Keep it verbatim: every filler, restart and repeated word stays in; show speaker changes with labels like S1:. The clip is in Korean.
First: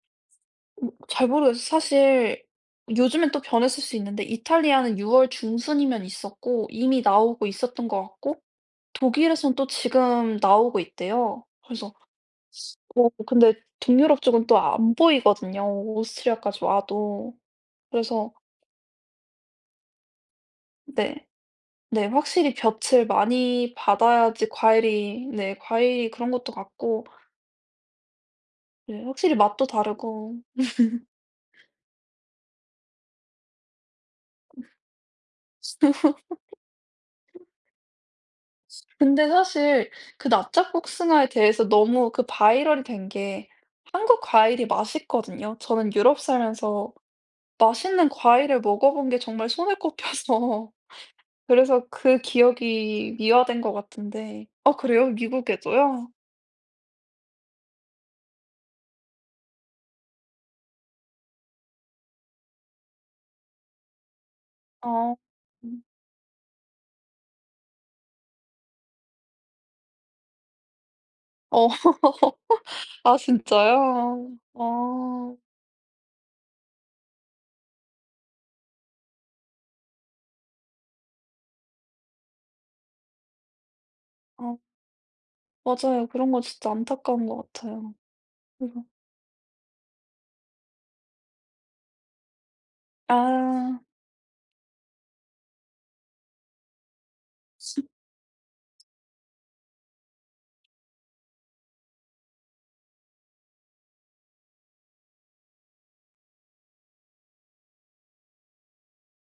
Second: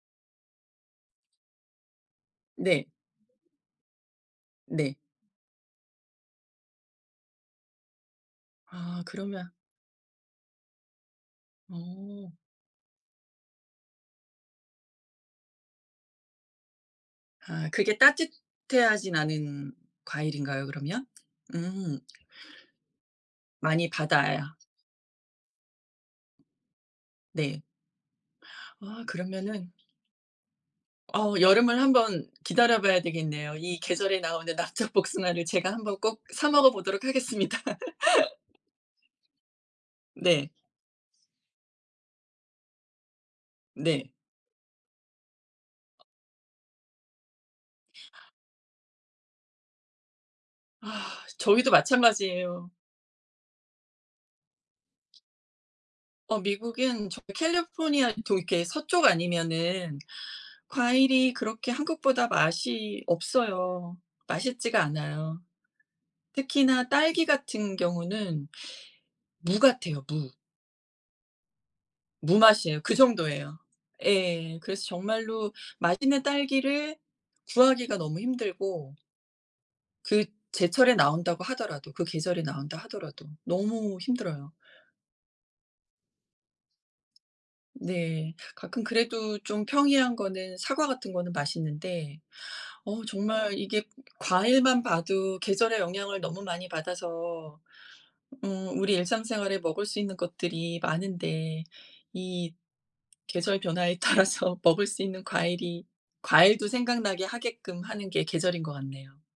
S1: 어 잘 모르겠어요. 사실
S2: 네.
S1: 요즘엔 또 변했을 수 있는데
S2: 네.
S1: 이탈리아는 유 월 중순이면 있었고 이미 나오고 있었던 것 같고
S2: 아 그러면
S1: 독일에선 또 지금 나오고 있대요. 그래서
S2: 어.
S1: 어 근데 동유럽 쪽은 또 안 보이거든요. 오스트리아까지 와도.
S2: 아 그게
S1: 그래서
S2: 따뜻해야지 나는 과일인가요 그러면?
S1: 네.
S2: 음.
S1: 네 확실히 볕을 많이
S2: 많이
S1: 받아야지
S2: 받아야
S1: 과일이 네 과일이 그런 것도 같고
S2: 네.
S1: 네.
S2: 아
S1: 확실히 맛도
S2: 그러면은
S1: 다르고.
S2: 어 여름을 한번 기다려봐야 되겠네요. 이 계절에 나오는 납작 복숭아를 제가 한번 꼭 사 먹어 보도록 하겠습니다.
S1: 근데 사실 그
S2: 네.
S1: 납작 복숭아에 대해서 너무 그 바이럴이 된 게
S2: 네.
S1: 한국 과일이 맛있거든요. 저는 유럽 살면서 맛있는 과일을 먹어 본 게 정말 손에 꼽혀서.
S2: 아 저희도
S1: 그래서 그
S2: 마찬가지예요.
S1: 기억이 미화된 것 같은데. 아 그래요? 미국에도요?
S2: 어 미국은 저 캘리포니아 좀 이렇게 서쪽 아니면 과일이 그렇게 한국보다 맛이 없어요. 맛있지가
S1: 어.
S2: 않아요.
S1: 음.
S2: 특히나 딸기 같은 경우는 무 같아요, 무.
S1: 어.
S2: 무맛이에요. 그
S1: 아
S2: 정도예요.
S1: 진짜요?
S2: 예 그래서
S1: 아.
S2: 정말로 맛있는 딸기를 구하기가 너무 힘들고 그 제철에 나온다고 하더라도 그 계절에 나온다 하더라도 너무 힘들어요.
S1: 아. 맞아요. 그런 거 진짜 안타까운 것 같아요.
S2: 네. 가끔 그래도 좀 평이한 거는 사과 같은 거는 맛있는데 어 정말
S1: 아.
S2: 이게 과일만 봐도 계절의 영향을 너무 많이 받아서 음 우리 일상생활에 먹을 수 있는 것들이 많은데 이 계절 변화에 따라서 먹을 수 있는 과일이 과일도 생각나게 하게끔 하는 게 계절인 것 같네요.